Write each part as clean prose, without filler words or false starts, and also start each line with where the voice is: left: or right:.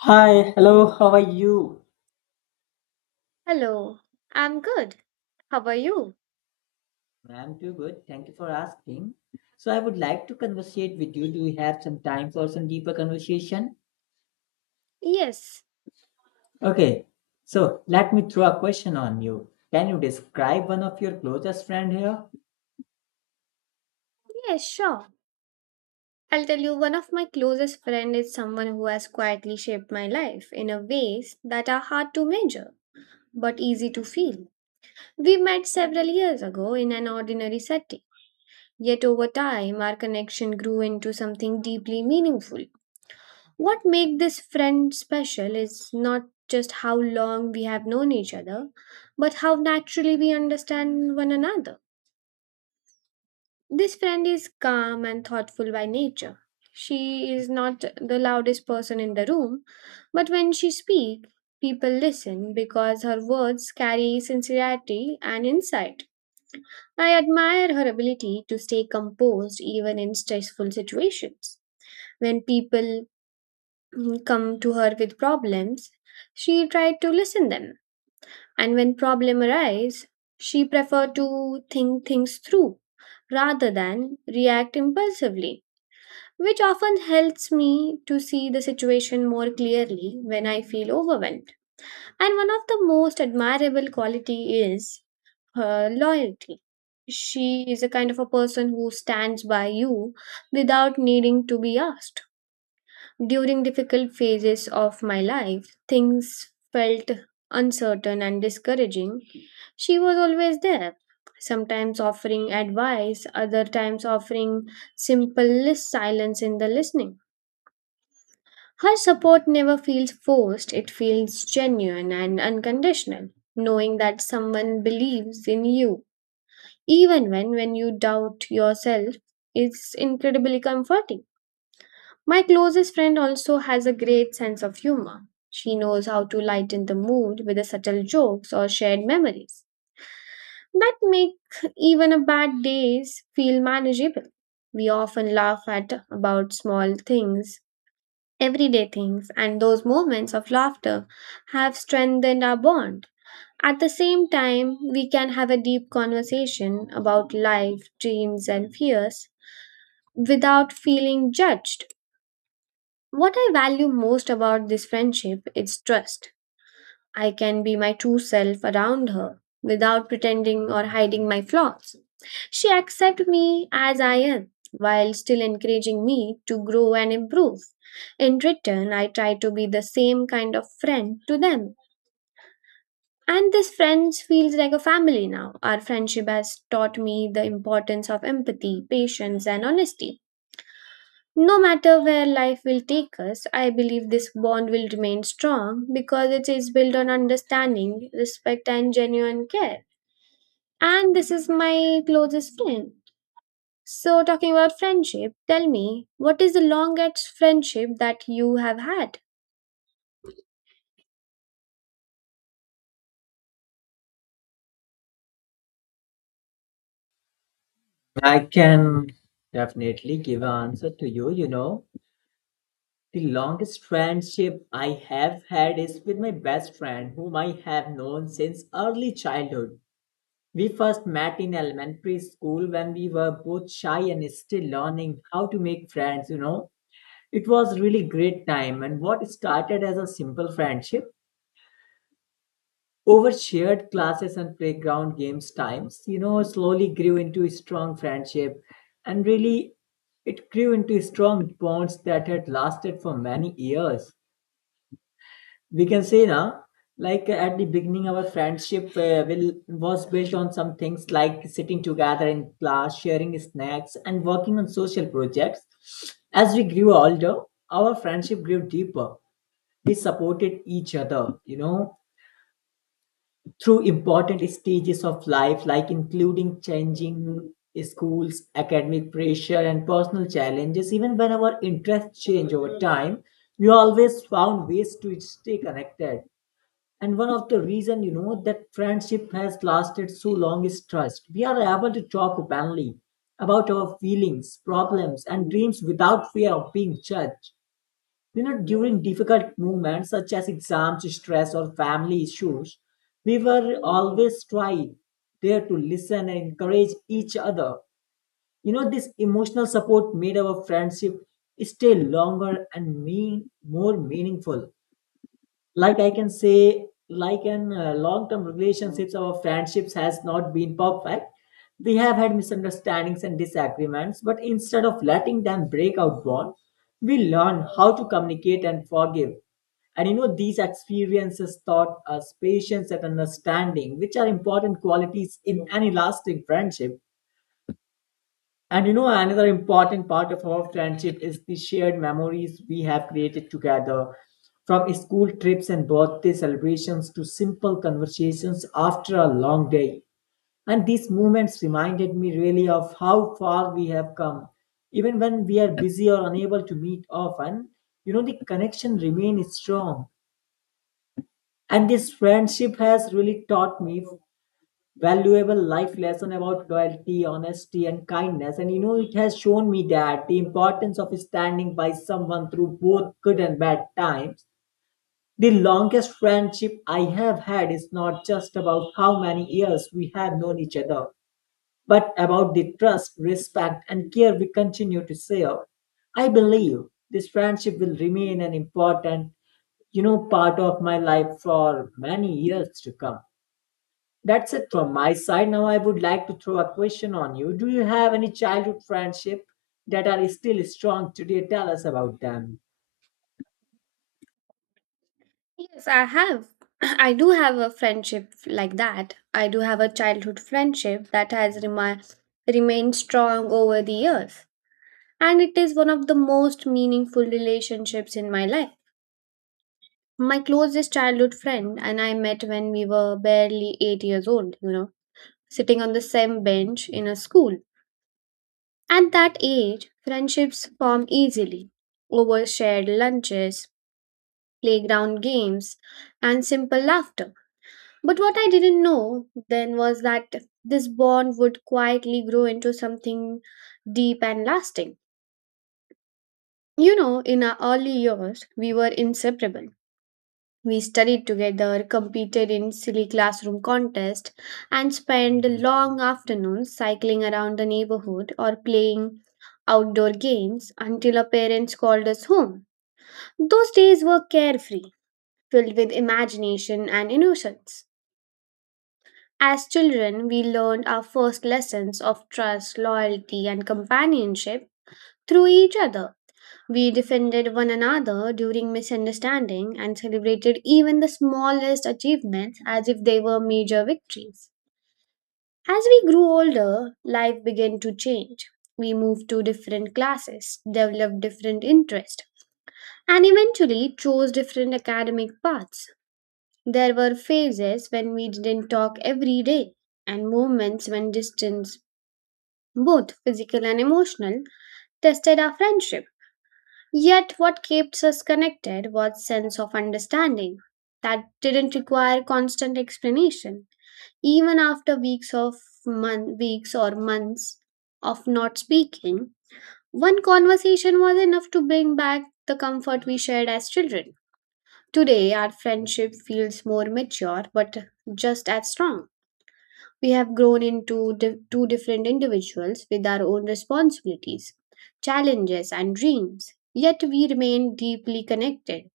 left: Hi, hello, how are you?
right: Hello, I'm good. How are you?
left: I'm too good. Thank you for asking. So I would like to conversate with you. Do we have some time for some deeper conversation?
right: Yes,
left: Okay. So let me throw a question on you. Can you describe one of your closest friend here?
right: yes, sure. I'll tell you, one of my closest friends is someone who has quietly shaped my life in a ways that are hard to measure but easy to feel. We met several years ago in an ordinary setting, yet over time our connection grew into something deeply meaningful. What makes this friend special is not just how long we have known each other, but how naturally we understand one another. This friend is calm and thoughtful by nature. She is not the loudest person in the room, but when she speaks, people listen because her words carry sincerity and insight. I admire her ability to stay composed even in stressful situations. When people come to her with problems, she tried to listen them. And when problem arise, she preferred to think things through rather than react impulsively which often helps me to see the situation more clearly when I feel overwhelmed. And one of the most admirable quality is her loyalty. She is a kind of a person who stands by you without needing to be asked. During difficult phases of my life, things felt uncertain and discouraging. She was always there, sometimes offering advice, other times offering silence in the listening. Her support never feels forced, it feels genuine and unconditional, knowing that someone believes in you, even when you doubt yourself, is incredibly comforting. My closest friend also has a great sense of humor. She knows how to lighten the mood with the subtle jokes or shared memories that make even a bad days feel manageable. We often laugh at about small things Everyday things and those moments of laughter have strengthened our bond. At the same time, we can have a deep conversation about life, dreams, and fears without feeling judged. What I value most about this friendship is trust. I can be my true self around her without pretending or hiding my flaws. She accepts me as I am while still encouraging me to grow and improve. In return, I try to be the same kind of friend to them. And this friends feels like a family now. Our friendship has taught me the importance of empathy, patience and honesty. No matter where life will take us, I believe this bond will remain strong because it is built on understanding, respect, and genuine care. And this is my closest friend. So, talking about friendship, tell me, what is the longest friendship that you have had?
left: I can definitely give an answer to you. The longest friendship I have had is with my best friend, whom I have known since early childhood. We first met in elementary school when we were both shy and still learning how to make friends. It was really great time, and what started as a simple friendship over shared classes and playground games times, slowly grew into a strong friendship, and really it grew into strong bonds that had lasted for many years. We can say now, like at the beginning our friendship will was based on some things like sitting together in class, sharing snacks, and working on social projects. As we grew older, our friendship grew deeper. We supported each other through important stages of life, like including changing schools, academic pressure, and personal challenges. Even when our interests change over time, we always found ways to stay connected. And one of the reason, that friendship has lasted so long is trust. We are able to talk openly about our feelings, problems, and dreams without fear of being judged. During difficult moments, such as exams stress or family issues, we were always try there to listen and encourage each other. This emotional support made our friendship stay longer and mean more meaningful. Like I can say, like an long term relationships or friendships has not been perfect. We have had misunderstandings and disagreements, but instead of letting them break out bond, we learn how to communicate and forgive. And these experiences taught us patience and understanding, which are important qualities in any lasting friendship. And another important part of our friendship is the shared memories we have created together, from school trips and birthday celebrations to simple conversations after a long day. And these moments reminded me really of how far we have come. Even when we are busy or unable to meet often, the connection remains strong. And this friendship has really taught me valuable life lesson about loyalty, honesty, and kindness. And it has shown me that the importance of standing by someone through both good and bad times. The longest friendship I have had is not just about how many years we have known each other, but about the trust, respect, and care we continue to share. I believe this friendship will remain an important, part of my life for many years to come. That's it from my side. Now I would like to throw a question on you. Do you have any childhood friendship that are still strong today? Tell us about them.
right: Yes, I have. I do have a friendship like that. I do have a childhood friendship that has remained strong over the years. And it is one of the most meaningful relationships in my life. My closest childhood friend and I met when we were barely 8 years old, you know, sitting on the same bench in a school. At that age, friendships form easily over shared lunches, playground games, and simple laughter. But what I didn't know then was that this bond would quietly grow into something deep and lasting. You know, in our early years, we were inseparable. We studied together, competed in silly classroom contests, and spent long afternoons cycling around the neighborhood or playing outdoor games until our parents called us home. Those days were carefree, filled with imagination and innocence. As children, we learned our first lessons of trust, loyalty, and companionship through each other. We defended one another during misunderstanding and celebrated even the smallest achievements as if they were major victories. As we grew older, life began to change. We moved to different classes, developed different interests, and eventually chose different academic paths. There were phases when we didn't talk every day, and moments when distance, both physical and emotional, tested our friendship. Yet, what keeps us connected was sense of understanding that didn't require constant explanation. Even after weeks or months of not speaking, one conversation was enough to bring back the comfort we shared as children. Today, our friendship feels more mature, but just as strong. We have grown into two different individuals with our own responsibilities, challenges, and dreams. Yet we remain deeply connected.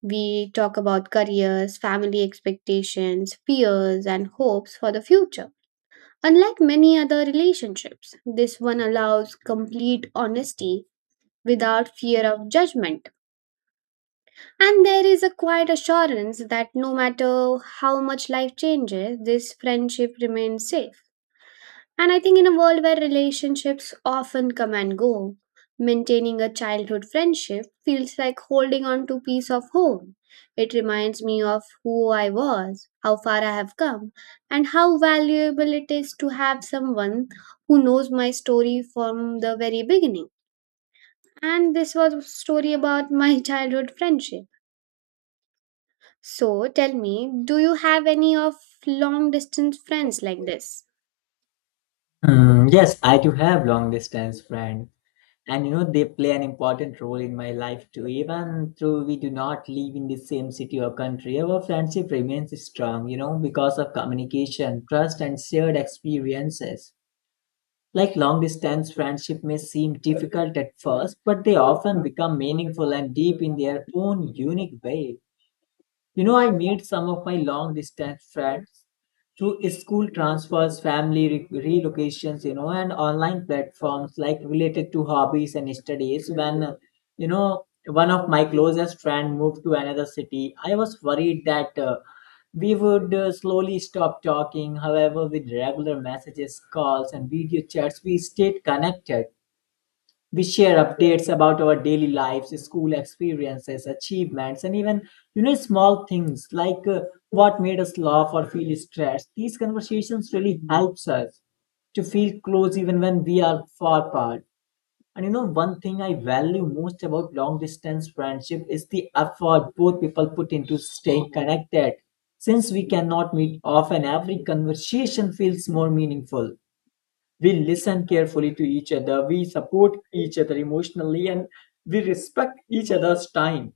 right: We talk about careers, family expectations, fears, and hopes for the future. Unlike many other relationships, this one allows complete honesty without fear of judgment. And there is a quiet assurance that no matter how much life changes, this friendship remains safe. And I think in a world where relationships often come and go, maintaining a childhood friendship feels like holding on to piece of home. It reminds me of who I was, how far I have come, and how valuable it is to have someone who knows my story from the very beginning. And this was a story about my childhood friendship. So tell me, do you have any of long distance friends like this?
left: Mm, yes, I do have long distance friends. And they play an important role in my life too. Even though we do not live in the same city or country, our friendship remains strong, because of communication, trust, and shared experiences. Like long distance friendship may seem difficult at first, but they often become meaningful and deep in their own unique way. You know, I made some of my long distance friends through school transfers, family relocations, and online platforms like related to hobbies and studies. One of my closest friend moved to another city. I was worried that we would slowly stop talking. However, with regular messages, calls, and video chats, we stayed connected. We share updates about our daily lives, school experiences, achievements, and even small things like what made us laugh or feel stressed. These conversations really helps us to feel close even when we are far apart. And one thing I value most about long distance friendship is the effort both people put into staying connected. Since we cannot meet often, every conversation feels more meaningful. We listen carefully to each other. We support each other emotionally, and we respect each other's time.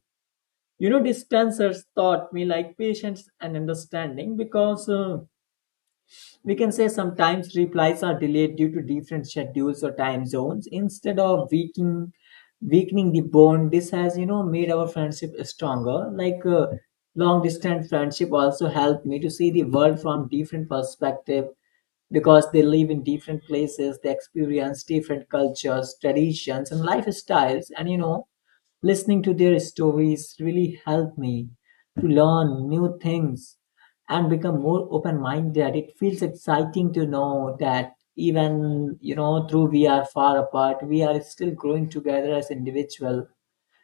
left: Distancers taught me like patience and understanding, because we can say sometimes replies are delayed due to different schedules or time zones. Instead of weakening, the bond, this has made our friendship stronger. Like long distance friendship also helped me to see the world from different perspective, because they live in different places, they experience different cultures, traditions, and lifestyles. And listening to their stories really helped me to learn new things and become more open-minded. It feels exciting to know that even through we are far apart, we are still growing together as individual.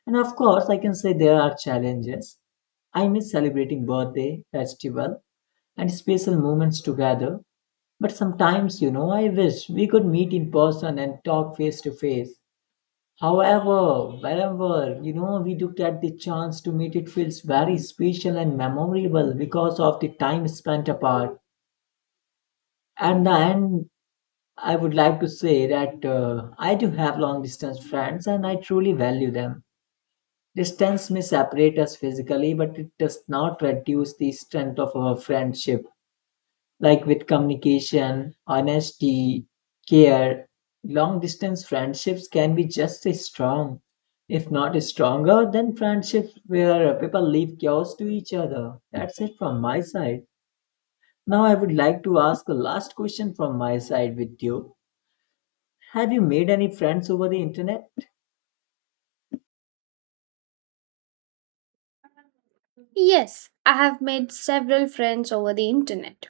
left: And of course, I can say there are challenges. I miss celebrating birthday, festival, and special moments together. But sometimes, I wish we could meet in person and talk face to face. However, wherever we do get the chance to meet, it feels very special and memorable because of the time spent apart. And the end, I would like to say that I do have long distance friends and I truly value them. Distance may separate us physically, but it does not reduce the strength of our friendship. Like with communication, honesty, care, long distance friendships can be just as strong, if not stronger, than friendships where people leave chaos to each other. That's it from my side. Now, I would like to ask a last question from my side with you. Have you made any friends over the internet?
right: Yes, I have made several friends over the internet,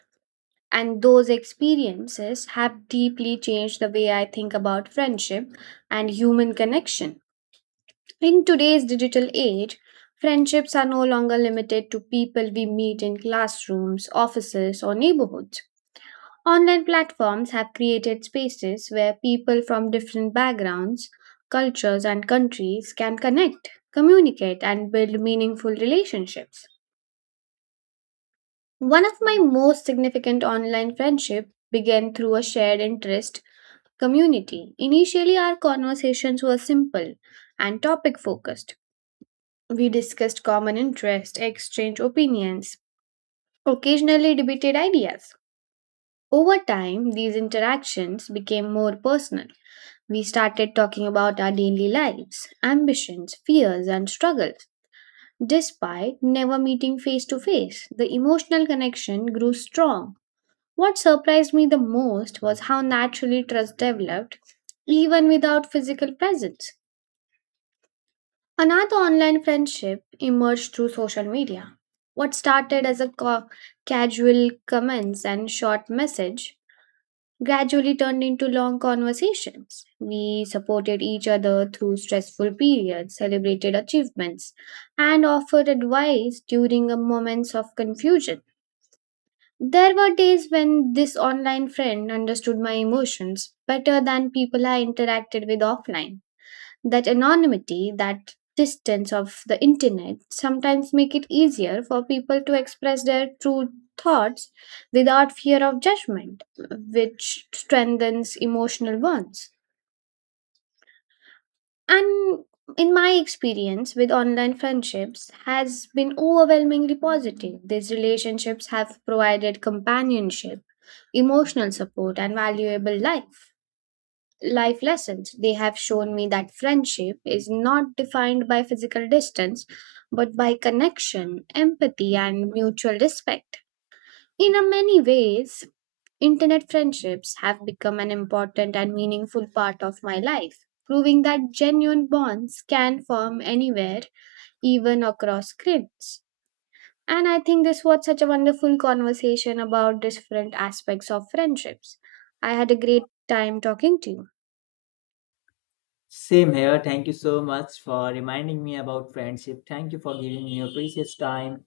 right: and those experiences have deeply changed the way I think about friendship and human connection. In today's digital age, friendships are no longer limited to people we meet in classrooms, offices, or neighborhoods. Online platforms have created spaces where people from different backgrounds, cultures, and countries can connect, communicate, and build meaningful relationships. One of my most significant online friendships began through a shared interest community. Initially, our conversations were simple and topic focused. We discussed common interests, exchanged opinions, occasionally debated ideas. Over time, these interactions became more personal. We started talking about our daily lives, ambitions, fears, and struggles. Despite never meeting face to face, the emotional connection grew strong. What surprised me the most was how naturally trust developed, even without physical presence. Another online friendship emerged through social media. What started as casual comments and short message gradually turned into long conversations. We supported each other through stressful periods, celebrated achievements, and offered advice during a moments of confusion. There were days when this online friend understood my emotions better than people I interacted with offline. That anonymity, that distance of the internet sometimes make it easier for people to express their true thoughts without fear of judgment, which strengthens emotional bonds and in my experience with online friendships has been overwhelmingly positive these relationships have provided companionship emotional support and valuable life lessons they have shown me that friendship is not defined by physical distance but by connection empathy and mutual respect in a many ways Internet friendships have become an important and meaningful part of my life, proving that genuine bonds can form anywhere, even across screens. And I think this was such a wonderful conversation about different aspects of friendships. I had a great time talking to you.
left: Same here. Thank you so much for reminding me about friendship. Thank you for giving me your precious time.